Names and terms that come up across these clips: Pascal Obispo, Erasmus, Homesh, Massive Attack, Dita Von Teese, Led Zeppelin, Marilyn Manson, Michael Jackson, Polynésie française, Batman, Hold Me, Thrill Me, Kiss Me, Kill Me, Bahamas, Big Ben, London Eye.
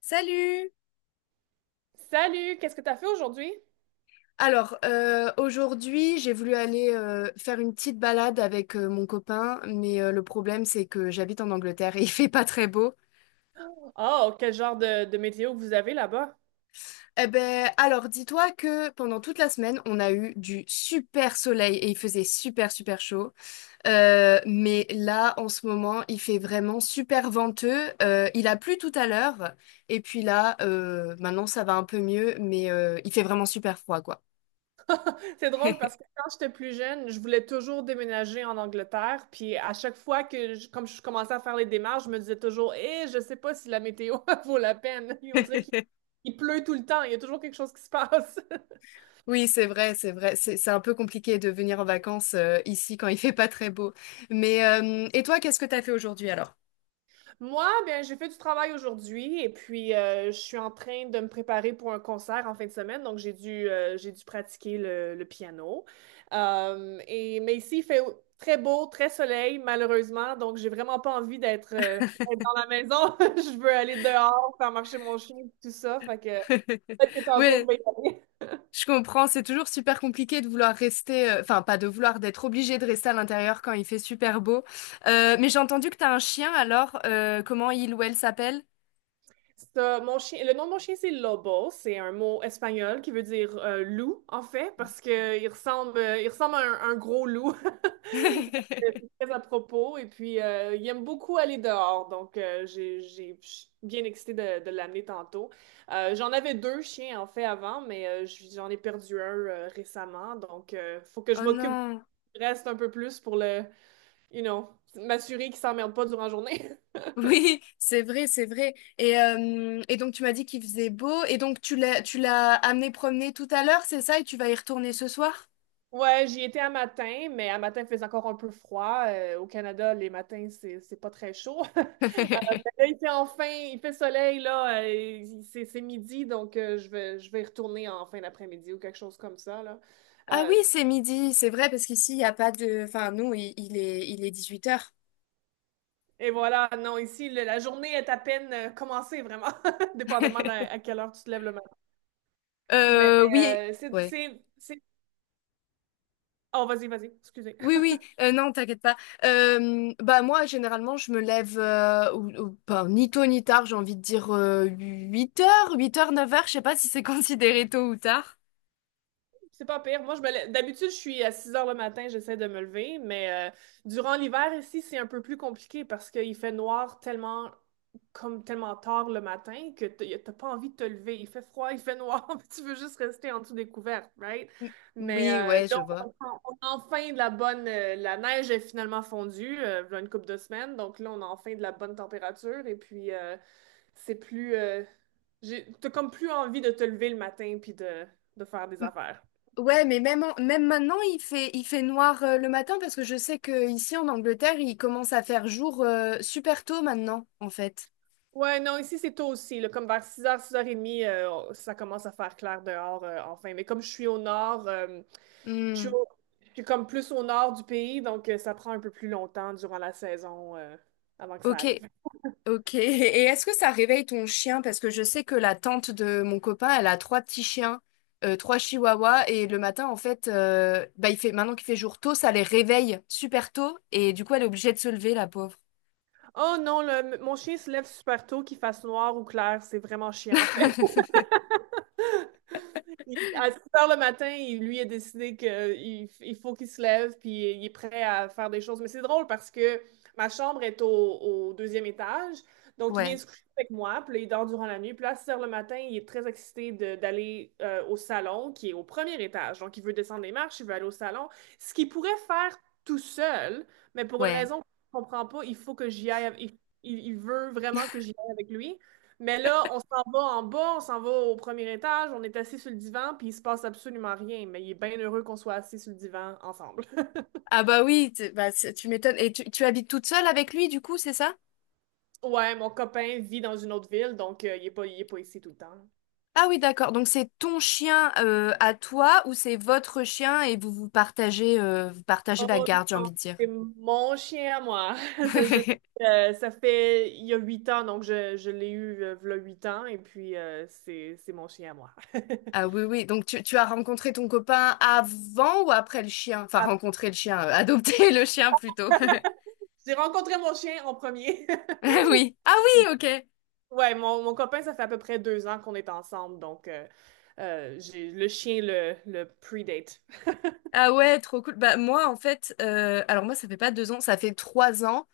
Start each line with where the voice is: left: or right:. left: Salut!
right: Salut, qu'est-ce que t'as fait aujourd'hui?
left: Aujourd'hui, j'ai voulu aller faire une petite balade avec mon copain, mais le problème, c'est que j'habite en Angleterre et il fait pas très beau.
right: Oh, quel genre de météo que vous avez là-bas?
left: Eh ben, alors, dis-toi que pendant toute la semaine, on a eu du super soleil et il faisait super, super chaud. Mais là, en ce moment, il fait vraiment super venteux. Il a plu tout à l'heure et puis là, maintenant, ça va un peu mieux, mais il fait vraiment super froid, quoi.
right: C'est drôle parce que quand j'étais plus jeune, je voulais toujours déménager en Angleterre. Puis à chaque fois que, comme je commençais à faire les démarches, je me disais toujours, eh, je sais pas si la météo vaut la peine. Et on dirait qu'il il pleut tout le temps, il y a toujours quelque chose qui se passe.
left: Oui, c'est vrai, c'est vrai. C'est un peu compliqué de venir en vacances ici quand il fait pas très beau. Mais et toi, qu'est-ce que t'as fait aujourd'hui alors?
right: Moi, ben, j'ai fait du travail aujourd'hui et puis je suis en train de me préparer pour un concert en fin de semaine, donc j'ai dû pratiquer le piano. Mais ici, il fait très beau, très soleil, malheureusement, donc j'ai vraiment pas envie d'être dans la maison. Je veux aller dehors, faire marcher mon chien, tout ça, fait que peut-être que tantôt
left: Oui,
right: je vais y aller.
left: je comprends. C'est toujours super compliqué de vouloir rester, enfin pas de vouloir, d'être obligé de rester à l'intérieur quand il fait super beau. Mais j'ai entendu que t'as un chien. Alors, comment il ou elle s'appelle?
right: Ça, mon chien, le nom de mon chien, c'est Lobo. C'est un mot espagnol qui veut dire loup, en fait, parce que il ressemble à un gros loup. Donc, c'est très à propos. Et puis, il aime beaucoup aller dehors. Donc, je suis bien excitée de l'amener tantôt. J'en avais deux chiens, en fait, avant, mais j'en ai perdu un récemment. Donc, il faut que je
left: Oh
right: m'occupe
left: non.
right: du reste un peu plus pour le, you know, m'assurer qu'il s'emmerde pas durant la journée.
left: Oui, c'est vrai, c'est vrai. Et donc tu m'as dit qu'il faisait beau et donc tu l'as amené promener tout à l'heure, c'est ça? Et tu vas y retourner ce soir?
right: Ouais, j'y étais à matin, mais à matin, il faisait encore un peu froid. Au Canada, les matins, c'est pas très chaud. Euh, mais là, il fait enfin, il fait soleil, là. C'est midi, donc je vais y retourner en fin d'après-midi ou quelque chose comme ça, là.
left: Ah oui,
right: Euh,
left: c'est midi, c'est vrai, parce qu'ici, il n'y a pas de... Enfin, nous, il est 18 heures.
right: et voilà, non, ici, la journée est à peine commencée, vraiment, dépendamment à, quelle heure tu te lèves le matin. Mais
left: Oui, ouais.
right: Oh, vas-y, vas-y, excusez.
left: Oui, oui, non, t'inquiète pas. Bah moi, généralement, je me lève ou pas, ni tôt ni tard, j'ai envie de dire 8 heures 8 heures 9 heures je sais pas si c'est considéré tôt ou tard.
right: C'est pas pire. Moi, d'habitude, je suis à 6 heures le matin, j'essaie de me lever, mais durant l'hiver ici, c'est un peu plus compliqué parce qu'il fait noir tellement tard le matin que t'as pas envie de te lever. Il fait froid, il fait noir, puis tu veux juste rester en dessous des couvertes, right?
left: M-
right: Mais
left: Oui, ouais,
right: là,
left: je vois.
right: on a enfin la neige est finalement fondue, il y a une couple de semaines, donc là, on a enfin de la bonne température et puis c'est plus... euh, t'as comme plus envie de te lever le matin puis de faire des
left: M-
right: affaires.
left: Ouais, mais même, en- même maintenant, il fait noir le matin parce que je sais que ici en Angleterre, il commence à faire jour super tôt maintenant, en fait.
right: Ouais, non, ici c'est tôt aussi, là, comme vers six heures 30, ça commence à faire clair dehors enfin. Mais comme je suis au nord, je suis,
left: Hmm,
right: au- je suis comme plus au nord du pays, donc ça prend un peu plus longtemps durant la saison avant que ça
left: ok,
right: arrive.
left: ok. Et est-ce que ça réveille ton chien? Parce que je sais que la tante de mon copain, elle a 3 petits chiens, 3 chihuahuas, et le matin, en fait, bah, il fait, maintenant qu'il fait jour tôt, ça les réveille super tôt, et du coup, elle est obligée de se lever, la pauvre.
right: Oh non, mon chien se lève super tôt, qu'il fasse noir ou clair, c'est vraiment chiant en fait. À 6 heures le matin, lui a décidé qu'il il faut qu'il se lève, puis il est prêt à faire des choses. Mais c'est drôle parce que ma chambre est au deuxième étage, donc il vient
left: Ouais,
right: se coucher avec moi, puis là, il dort durant la nuit. Puis là, à 6 heures le matin, il est très excité d'aller au salon, qui est au premier étage. Donc, il veut descendre les marches, il veut aller au salon, ce qu'il pourrait faire tout seul, mais pour une
left: ouais.
right: raison qu'on ne comprend pas, il faut que j'y aille. Il veut vraiment que j'y aille avec lui. Mais là, on s'en va en bas, on s'en va au premier étage, on est assis sur le divan, puis il se passe absolument rien. Mais il est bien heureux qu'on soit assis sur le divan ensemble.
left: Ah bah oui, t- bah, c'est- tu m'étonnes. Et tu habites toute seule avec lui, du coup, c'est ça?
right: Ouais, mon copain vit dans une autre ville, donc il est pas ici tout le temps.
left: Ah oui, d'accord. Donc c'est ton chien à toi ou c'est votre chien et vous vous partagez la
right: Oh
left: garde, j'ai
right: non,
left: envie de dire.
right: c'est mon chien à moi. Ça, je- euh, ça fait il y a huit ans, donc je l'ai eu v'là huit ans, et puis c'est mon chien à moi.
left: Ah oui, oui. Donc tu as rencontré ton copain avant ou après le chien? Enfin,
right: Ah,
left: rencontré le chien, adopté le chien plutôt.
right: j'ai rencontré mon chien en premier.
left: Ah oui. Ah oui, ok.
right: Ouais, mon copain, ça fait à peu près deux ans qu'on est ensemble, donc j'ai le chien le predate.
left: Ah ouais, trop cool. Bah moi, en fait, alors moi, ça fait pas 2 ans, ça fait 3 ans.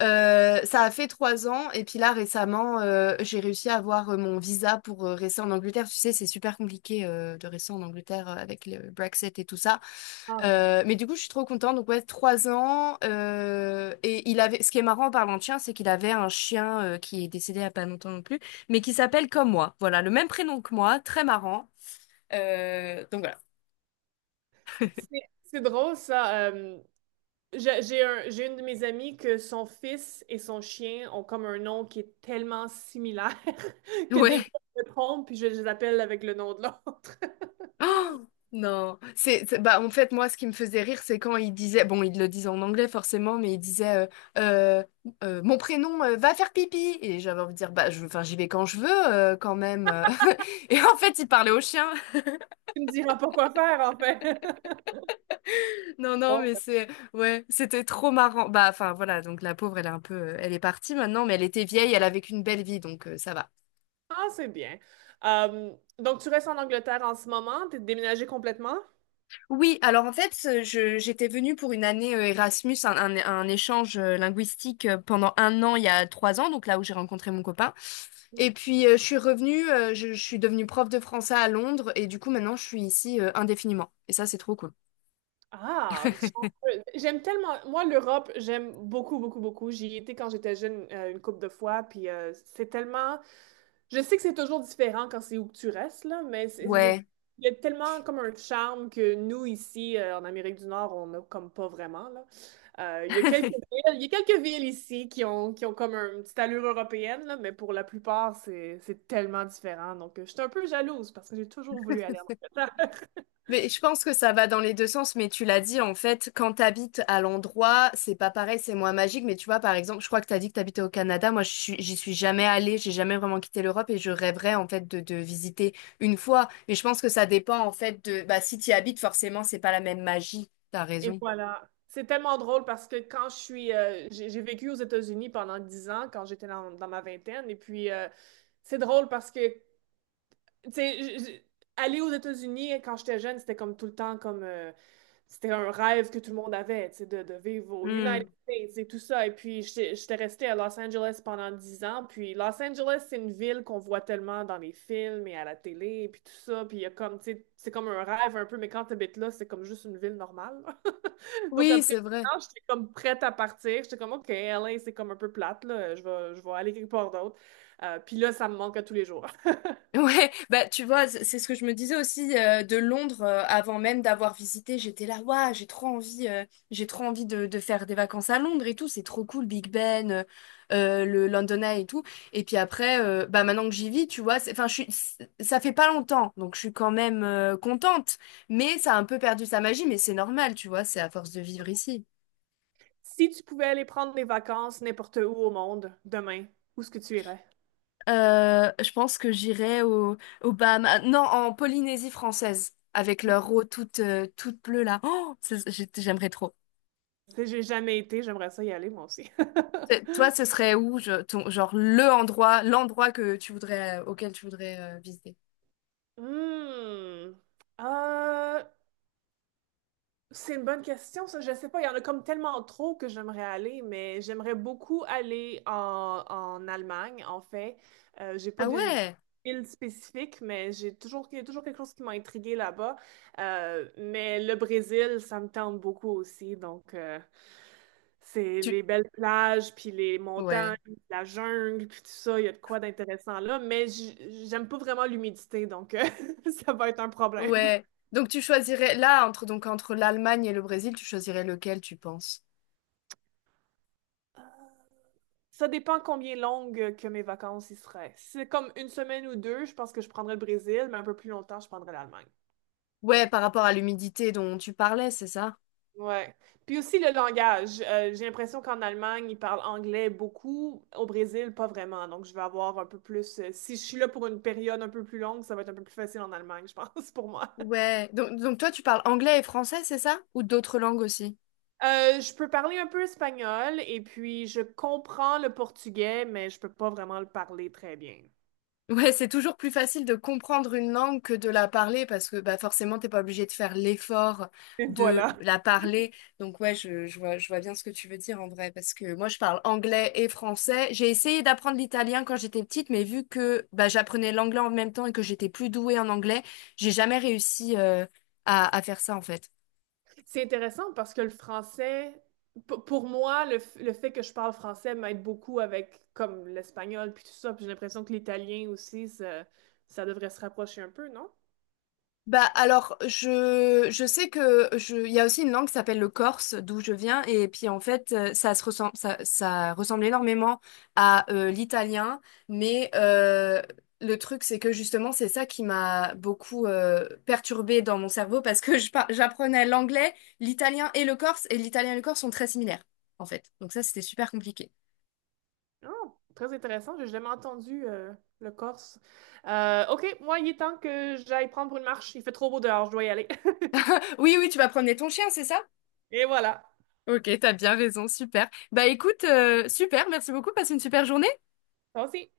left: Ça a fait 3 ans. Et puis là, récemment, j'ai réussi à avoir mon visa pour rester en Angleterre. Tu sais, c'est super compliqué de rester en Angleterre avec le Brexit et tout ça.
right: Ah, rien.
left: Mais du coup, je suis trop contente. Donc, ouais, 3 ans. Et il avait, ce qui est marrant en parlant de chien, c'est qu'il avait un chien qui est décédé il y a pas longtemps non plus, mais qui s'appelle comme moi. Voilà, le même prénom que moi. Très marrant. Donc, voilà.
right: C'est drôle ça. J'ai une de mes amies que son fils et son chien ont comme un nom qui est tellement similaire que des
left: Ouais.
right: fois je me trompe puis je les appelle avec le nom de l'autre.
left: Oh, non. C'est- bah, en fait, moi, ce qui me faisait rire, c'est quand il disait, bon, il le disait en anglais forcément, mais il disait, euh, mon prénom, va faire pipi. Et j'avais envie de dire, bah, je, enfin, j'y vais quand je veux, quand même. Et en fait, il parlait au chien.
right: Tu me diras pas quoi faire en fait.
left: Non, non,
right: Bon,
left: mais c'est, ouais, c'était trop marrant. Bah, enfin, voilà, donc la pauvre, elle est un peu, elle est partie maintenant, mais elle était vieille, elle a vécu une belle vie, donc ça va.
right: Ah, c'est bien. Donc tu restes en Angleterre en ce moment? T'es déménagé complètement?
left: Oui, alors en fait, je, j'étais venue pour 1 année Erasmus, un échange linguistique pendant 1 an, il y a 3 ans, donc là où j'ai rencontré mon copain. Et puis, je suis revenue, je suis devenue prof de français à Londres, et du coup, maintenant, je suis ici indéfiniment. Et ça, c'est trop cool.
right: Ah, j'aime tellement. Moi, l'Europe, j'aime beaucoup, beaucoup, beaucoup. J'y étais quand j'étais jeune une couple de fois, puis c'est tellement. Je sais que c'est toujours différent quand c'est où que tu restes, là, mais
left: Ouais.
right: il y a tellement comme un charme que nous, ici, en Amérique du Nord, on n'a comme pas vraiment, là. Il y a quelques villes, il y a quelques villes ici qui ont comme une petite allure européenne, là, mais pour la plupart, c'est tellement différent. Donc, je suis un peu jalouse parce que j'ai toujours voulu aller en Angleterre.
left: Mais je pense que ça va dans les deux sens, mais tu l'as dit, en fait, quand t'habites à l'endroit, c'est pas pareil, c'est moins magique, mais tu vois, par exemple, je crois que t'as dit que t'habitais au Canada, moi, je suis- j'y suis jamais allée, j'ai jamais vraiment quitté l'Europe et je rêverais, en fait, de visiter une fois, mais je pense que ça dépend, en fait, de, bah, si t'y habites, forcément, c'est pas la même magie, t'as
right: Et
left: raison.
right: voilà. C'est tellement drôle parce que quand je suis, j'ai vécu aux États-Unis pendant 10 ans quand j'étais dans ma vingtaine. Et puis, c'est drôle parce que tu sais, aller aux États-Unis quand j'étais jeune, c'était un rêve que tout le monde avait, tu sais, de vivre aux United
left: Hmm.
right: States et tout ça. Et puis j'étais restée à Los Angeles pendant 10 ans. Puis Los Angeles, c'est une ville qu'on voit tellement dans les films et à la télé et puis tout ça. Puis il y a comme, tu sais, c'est comme un rêve un peu, mais quand t'habites là, c'est comme juste une ville normale. Donc
left: Oui,
right: après
left: c'est
right: 10
left: vrai.
right: ans, j'étais comme prête à partir. J'étais comme OK, LA, c'est comme un peu plate là. Je vais aller quelque part d'autre. Puis là, ça me manque à tous les jours.
left: Ouais, bah tu vois, c- c'est ce que je me disais aussi de Londres avant même d'avoir visité. J'étais là, waouh, j'ai trop envie de faire des vacances à Londres et tout. C'est trop cool, Big Ben, le London Eye et tout. Et puis après, bah maintenant que j'y vis, tu vois, c'est- enfin, je suis, c'est- ça fait pas longtemps, donc je suis quand même contente. Mais ça a un peu perdu sa magie, mais c'est normal, tu vois, c'est à force de vivre ici.
right: Si tu pouvais aller prendre des vacances n'importe où au monde, demain, où est-ce que tu irais?
left: Je pense que j'irai au, aux Bahamas. Ah, non, en Polynésie française, avec leur eau toute, toute bleue là. Oh, c'est- j'ai- j'aimerais trop.
right: Tu sais, j'ai jamais été, j'aimerais ça y aller moi aussi.
left: Toi, ce serait où, je- ton- genre le endroit, l'endroit que tu voudrais, auquel tu voudrais visiter?
right: Hmm. Euh, C'est une bonne question, ça. Je sais pas. Il y en a comme tellement trop que j'aimerais aller, mais j'aimerais beaucoup aller en Allemagne, en fait. J'ai pas
left: Ah
right: de
left: ouais,
right: île spécifique, mais il y a toujours quelque chose qui m'a intriguée là-bas. Mais le Brésil, ça me tente beaucoup aussi. Donc, c'est
left: tu,
right: les belles plages, puis les montagnes,
left: ouais,
right: la jungle, puis tout ça. Il y a de quoi d'intéressant là. Mais j'aime pas vraiment l'humidité, donc ça va être un problème.
left: ouais. Donc tu choisirais là entre donc entre l'Allemagne et le Brésil, tu choisirais lequel tu penses?
right: Ça dépend combien longues que mes vacances y seraient. Si c'est comme une semaine ou deux, je pense que je prendrais le Brésil, mais un peu plus longtemps, je prendrais l'Allemagne.
left: Ouais, par rapport à l'humidité dont tu parlais, c'est ça?
right: Ouais. Puis aussi le langage. J'ai l'impression qu'en Allemagne, ils parlent anglais beaucoup. Au Brésil, pas vraiment. Donc, je vais avoir un peu plus, si je suis là pour une période un peu plus longue, ça va être un peu plus facile en Allemagne, je pense, pour moi.
left: Ouais. Donc toi, tu parles anglais et français, c'est ça? Ou d'autres langues aussi?
right: Je peux parler un peu espagnol et puis je comprends le portugais, mais je peux pas vraiment le parler très bien.
left: Ouais, c'est toujours plus facile de comprendre une langue que de la parler parce que bah, forcément, t'es pas obligé de faire l'effort
right: Et
left: de
right: voilà.
left: la parler. Donc ouais, je vois bien ce que tu veux dire en vrai parce que moi, je parle anglais et français. J'ai essayé d'apprendre l'italien quand j'étais petite, mais vu que bah, j'apprenais l'anglais en même temps et que j'étais plus douée en anglais, j'ai jamais réussi à faire ça en fait.
right: C'est intéressant parce que le français, pour moi, le fait que je parle français m'aide beaucoup avec comme l'espagnol puis tout ça. Puis j'ai l'impression que l'italien aussi, ça devrait se rapprocher un peu, non?
left: Bah alors, je sais que je, il y a aussi une langue qui s'appelle le corse, d'où je viens, et puis en fait, ça se ressemble, ça ressemble énormément à l'italien, mais le truc, c'est que justement, c'est ça qui m'a beaucoup perturbée dans mon cerveau parce que je par- j'apprenais l'anglais, l'italien et le corse, et l'italien et le corse sont très similaires, en fait. Donc ça, c'était super compliqué.
right: Oh, très intéressant. J'ai jamais entendu le corse. OK, moi, il est temps que j'aille prendre une marche. Il fait trop beau dehors, je dois y aller.
left: Oui, oui, tu vas promener ton chien, c'est ça?
right: Et voilà.
left: Ok, t'as bien raison, super. Bah écoute, super, merci beaucoup, passe une super journée.
right: Toi aussi.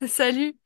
left: Salut!